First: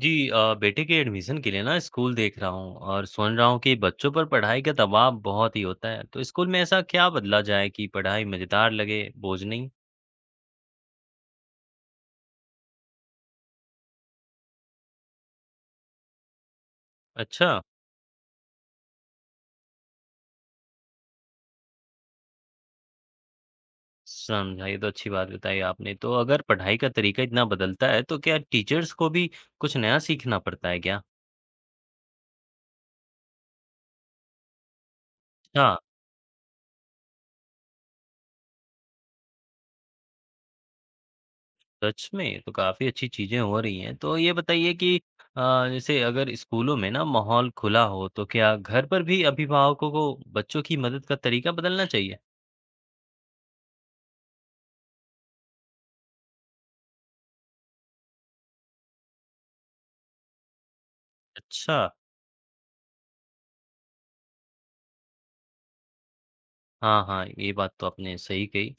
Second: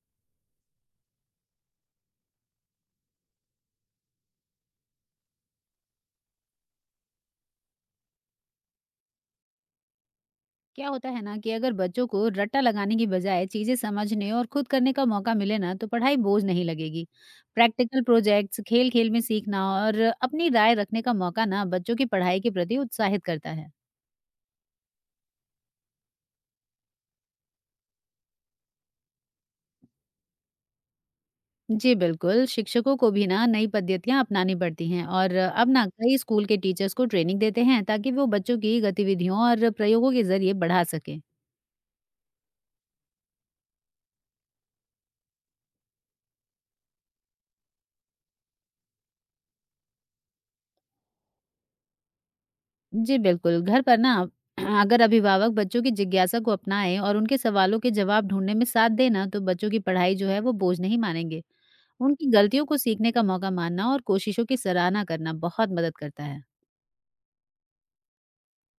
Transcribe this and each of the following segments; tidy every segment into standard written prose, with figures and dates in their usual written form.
जी बेटे के एडमिशन के लिए ना स्कूल देख रहा हूँ और सुन रहा हूँ कि बच्चों पर पढ़ाई का दबाव बहुत ही होता है तो स्कूल में ऐसा क्या बदला जाए कि पढ़ाई मजेदार लगे बोझ नहीं। क्या होता है ना कि अगर बच्चों को रट्टा लगाने की बजाय चीजें समझने और खुद करने का मौका मिले ना तो पढ़ाई बोझ नहीं लगेगी। अच्छा। प्रैक्टिकल प्रोजेक्ट्स, खेल खेल में सीखना और अपनी राय रखने का मौका ना बच्चों की पढ़ाई के प्रति उत्साहित करता है। समझा, ये तो अच्छी बात बताई आपने। तो अगर पढ़ाई का तरीका इतना बदलता है तो क्या टीचर्स को भी कुछ नया सीखना पड़ता है क्या? जी बिल्कुल, शिक्षकों को भी ना नई पद्धतियां अपनानी पड़ती हैं, और अब हाँ। ना कई स्कूल के टीचर्स को ट्रेनिंग देते हैं ताकि वो बच्चों की गतिविधियों और प्रयोगों के जरिए बढ़ा सकें। सच में ये तो काफी अच्छी चीजें हो रही हैं। तो ये बताइए कि जैसे अगर स्कूलों में ना माहौल खुला हो तो क्या घर पर भी अभिभावकों को बच्चों की मदद का तरीका बदलना चाहिए? जी बिल्कुल, घर पर ना अगर अभिभावक बच्चों की जिज्ञासा को अपनाएं और उनके सवालों के जवाब ढूँढने में साथ दें ना, तो बच्चों की पढ़ाई जो है वो बोझ नहीं मानेंगे। अच्छा। उनकी गलतियों को सीखने का मौका मानना और कोशिशों की सराहना करना बहुत मदद करता है। हाँ, हाँ, ये बात तो आपने सही कही।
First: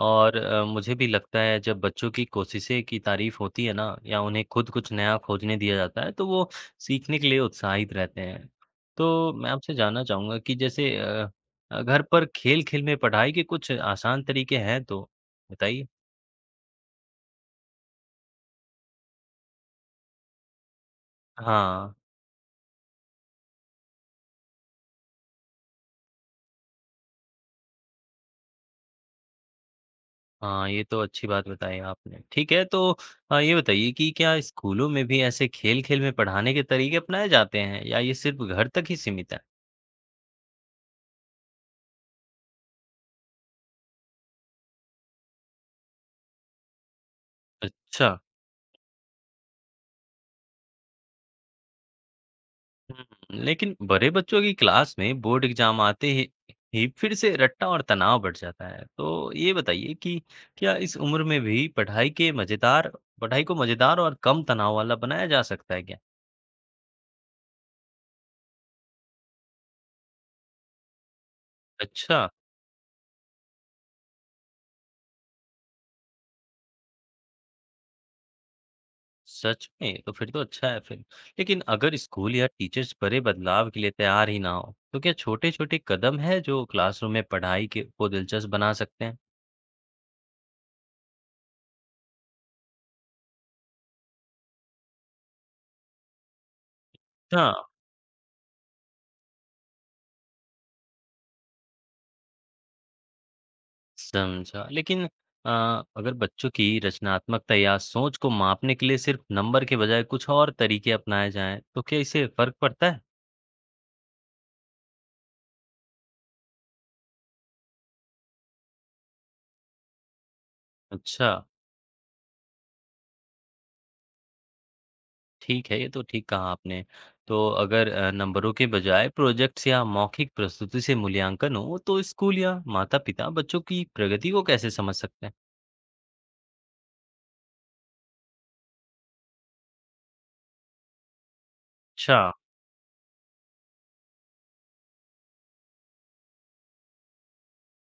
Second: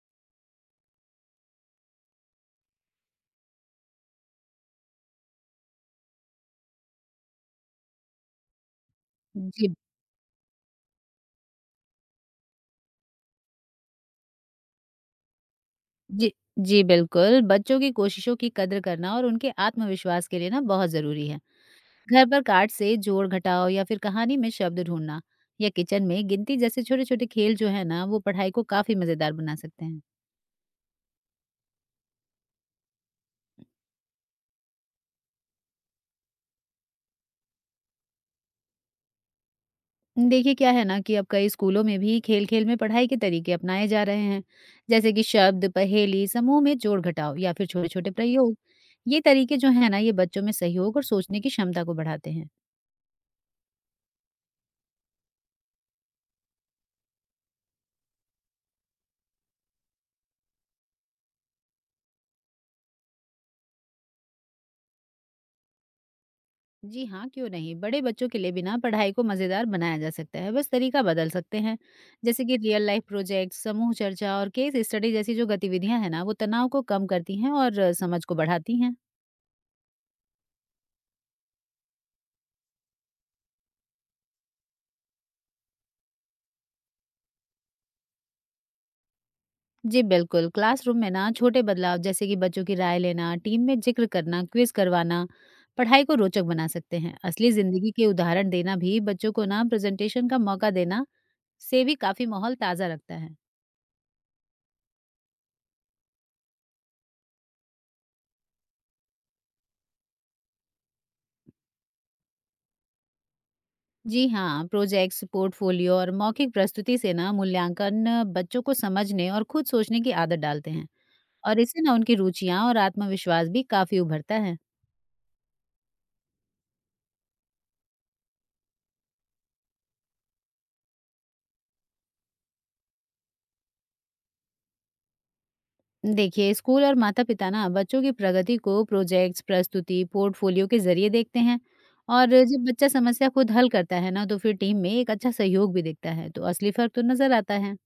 और मुझे भी लगता है जब बच्चों की कोशिशें की तारीफ़ होती है ना या उन्हें खुद कुछ नया खोजने दिया जाता है तो वो सीखने के लिए उत्साहित रहते हैं। तो मैं आपसे जी, जानना चाहूँगा कि जैसे, घर पर खेल-खेल में पढ़ाई के कुछ आसान तरीके हैं तो बताइए? जी, जी बिल्कुल, बच्चों की कोशिशों की कद्र करना और उनके आत्मविश्वास के लिए ना बहुत ज़रूरी है। हाँ, घर पर कार्ड से जोड़-घटाव या फिर कहानी में शब्द ढूँढना या किचन में गिनती जैसे छोटे-छोटे खेल जो है ना, वो पढ़ाई को काफ़ी मज़ेदार बना सकते हैं। हाँ, ये तो अच्छी बात बताई आपने। ठीक है। तो ये बताइए कि क्या स्कूलों में भी ऐसे खेल-खेल में पढ़ाने के तरीके अपनाए जाते हैं या ये सिर्फ़ घर तक ही सीमित है? देखिए क्या है ना कि अब कई स्कूलों में भी खेल खेल में पढ़ाई के तरीके अपनाए जा रहे हैं। जैसे कि शब्द पहेली, समूह में जोड़ घटाव या फिर छोटे अच्छा। छोटे प्रयोग। ये तरीके जो है ना ये बच्चों में सहयोग और सोचने की क्षमता को बढ़ाते हैं। हम्म। लेकिन बड़े बच्चों की क्लास में बोर्ड एग्जाम आते ही फिर से रट्टा और तनाव बढ़ जाता है। तो ये बताइए कि क्या इस उम्र में भी पढ़ाई को मजेदार और कम तनाव वाला बनाया जा सकता है क्या? जी हाँ, क्यों नहीं, बड़े बच्चों के लिए बिना पढ़ाई को मजेदार बनाया जा सकता है, बस तरीका बदल सकते हैं। अच्छा। जैसे कि रियल लाइफ प्रोजेक्ट, समूह चर्चा और केस स्टडी जैसी जो गतिविधियां हैं ना वो तनाव को कम करती हैं और समझ को बढ़ाती हैं। सच में? तो फिर तो अच्छा है फिर। लेकिन अगर स्कूल या टीचर्स बड़े बदलाव के लिए तैयार ही ना हो तो क्या छोटे छोटे कदम है जो क्लासरूम में पढ़ाई के को दिलचस्प बना सकते हैं? जी बिल्कुल, क्लासरूम में ना छोटे बदलाव जैसे कि बच्चों की राय लेना, टीम में जिक्र करना, क्विज करवाना पढ़ाई को रोचक बना सकते हैं। अच्छा। असली जिंदगी के उदाहरण देना भी, बच्चों को ना प्रेजेंटेशन का मौका देना से भी काफी माहौल ताजा रखता है। समझा। लेकिन अ, अगर बच्चों की रचनात्मकता या सोच को मापने के लिए सिर्फ नंबर के बजाय कुछ और तरीके अपनाए जाएं, तो क्या इससे फ़र्क पड़ता है? जी हाँ, प्रोजेक्ट्स, पोर्टफोलियो और मौखिक प्रस्तुति से ना मूल्यांकन बच्चों को समझने और खुद सोचने की आदत डालते हैं। अच्छा। और इससे ना उनकी रुचियां और आत्मविश्वास भी काफी उभरता है। ठीक है, ये तो ठीक कहा आपने। तो अगर नंबरों के बजाय प्रोजेक्ट्स या मौखिक प्रस्तुति से मूल्यांकन हो, तो स्कूल या माता-पिता बच्चों की प्रगति को कैसे समझ सकते हैं? देखिए, स्कूल और माता पिता ना बच्चों की प्रगति को प्रोजेक्ट्स, प्रस्तुति, पोर्टफोलियो के जरिए देखते हैं। अच्छा। और जब बच्चा समस्या खुद हल करता है ना तो फिर टीम में एक अच्छा सहयोग भी दिखता है, तो असली फर्क तो नजर आता है।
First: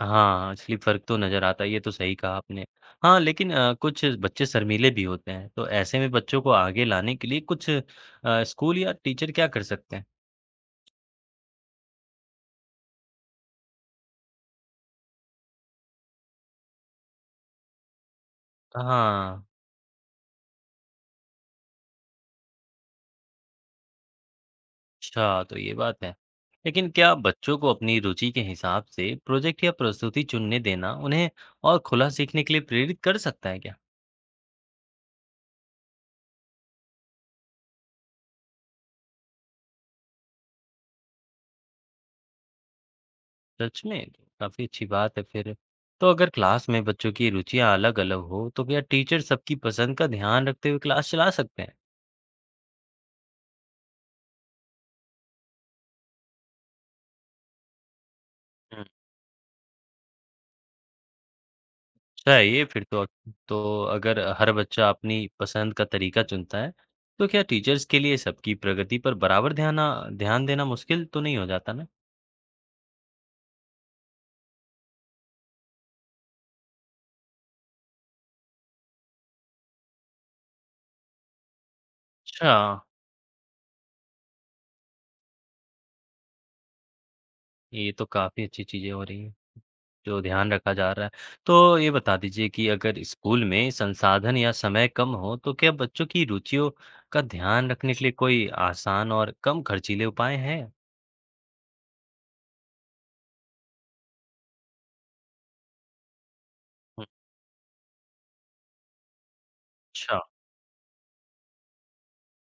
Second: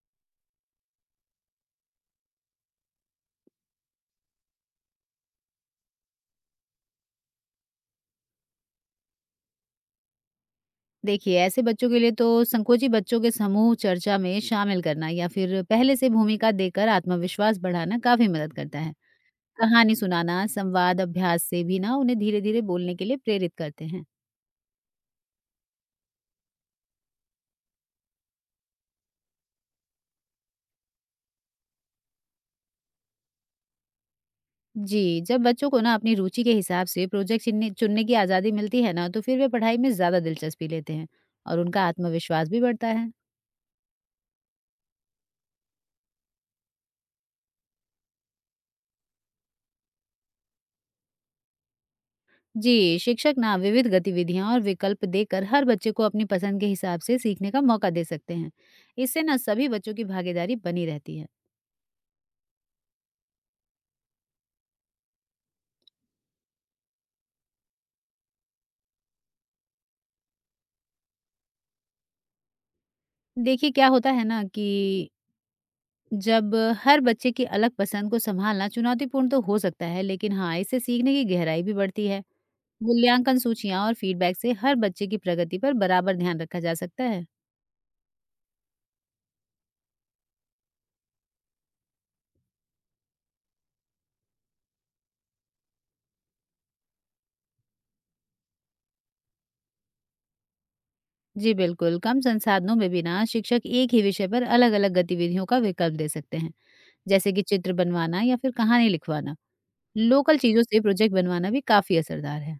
हाँ, असली फ़र्क तो नज़र आता है, ये तो सही कहा आपने। हाँ, लेकिन कुछ बच्चे शर्मीले भी होते हैं, तो ऐसे में बच्चों को आगे लाने के लिए कुछ स्कूल या टीचर क्या कर सकते हैं? देखिए, ऐसे बच्चों के लिए तो संकोची बच्चों के समूह चर्चा में शामिल करना या फिर पहले से भूमिका देकर आत्मविश्वास बढ़ाना काफी मदद करता है। हाँ। कहानी सुनाना, संवाद अभ्यास से भी ना उन्हें धीरे धीरे बोलने के लिए प्रेरित करते हैं। अच्छा, तो ये बात है। लेकिन क्या बच्चों को अपनी रुचि के हिसाब से प्रोजेक्ट या प्रस्तुति चुनने देना उन्हें और खुला सीखने के लिए प्रेरित कर सकता है क्या? जी, जब बच्चों को ना अपनी रुचि के हिसाब से प्रोजेक्ट चुनने चुनने की आज़ादी मिलती है ना, तो फिर वे पढ़ाई में ज़्यादा दिलचस्पी लेते हैं और उनका आत्मविश्वास भी बढ़ता है। सच में? काफ़ी अच्छी बात है फिर। तो अगर क्लास में बच्चों की रुचियाँ अलग-अलग हो, तो क्या टीचर सबकी पसंद का ध्यान रखते हुए क्लास चला सकते हैं? जी, शिक्षक ना विविध गतिविधियां और विकल्प देकर हर बच्चे को अपनी पसंद के हिसाब से सीखने का मौका दे सकते हैं। इससे ना सभी बच्चों की भागीदारी बनी रहती है। चाहिए फिर तो। तो अगर हर बच्चा अपनी पसंद का तरीका चुनता है, तो क्या टीचर्स के लिए सबकी प्रगति पर बराबर ध्यान देना मुश्किल तो नहीं हो जाता ना? देखिए क्या होता है ना कि जब हर बच्चे की अलग पसंद को संभालना चुनौतीपूर्ण तो हो सकता है, लेकिन हाँ, इससे सीखने की गहराई भी बढ़ती है। अच्छा, मूल्यांकन सूचियां और फीडबैक से हर बच्चे की प्रगति पर बराबर ध्यान रखा जा सकता है। ये तो काफ़ी अच्छी चीज़ें हो रही हैं, जो ध्यान रखा जा रहा है। तो ये बता दीजिए कि अगर स्कूल में संसाधन या समय कम हो, तो क्या बच्चों की रुचियों का ध्यान रखने के लिए कोई आसान और कम खर्चीले उपाय हैं? जी बिल्कुल, कम संसाधनों में भी ना शिक्षक एक ही विषय पर अलग अलग गतिविधियों का विकल्प दे सकते हैं। जैसे कि चित्र बनवाना या फिर कहानी लिखवाना। अच्छा। लोकल चीजों से प्रोजेक्ट बनवाना भी काफी असरदार है।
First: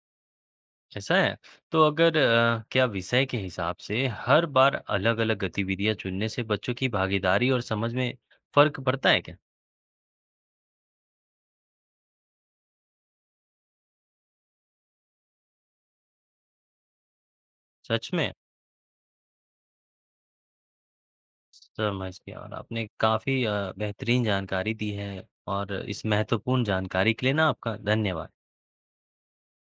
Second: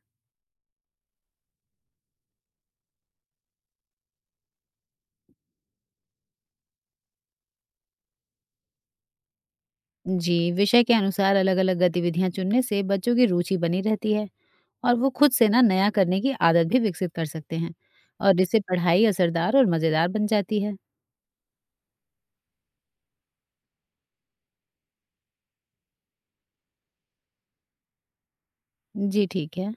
ऐसा है? तो अगर क्या विषय के हिसाब से हर बार अलग-अलग गतिविधियां चुनने से बच्चों की भागीदारी और समझ में फ़र्क पड़ता है क्या? जी, विषय के अनुसार अलग अलग गतिविधियां चुनने से बच्चों की रुचि बनी रहती है और वो खुद से ना नया करने की आदत भी विकसित कर सकते हैं। सच में? और इससे पढ़ाई असरदार और मजेदार बन जाती है। समझ गया। और आपने काफ़ी बेहतरीन जानकारी दी है और इस महत्वपूर्ण जानकारी के लिए ना आपका धन्यवाद। जी ठीक है।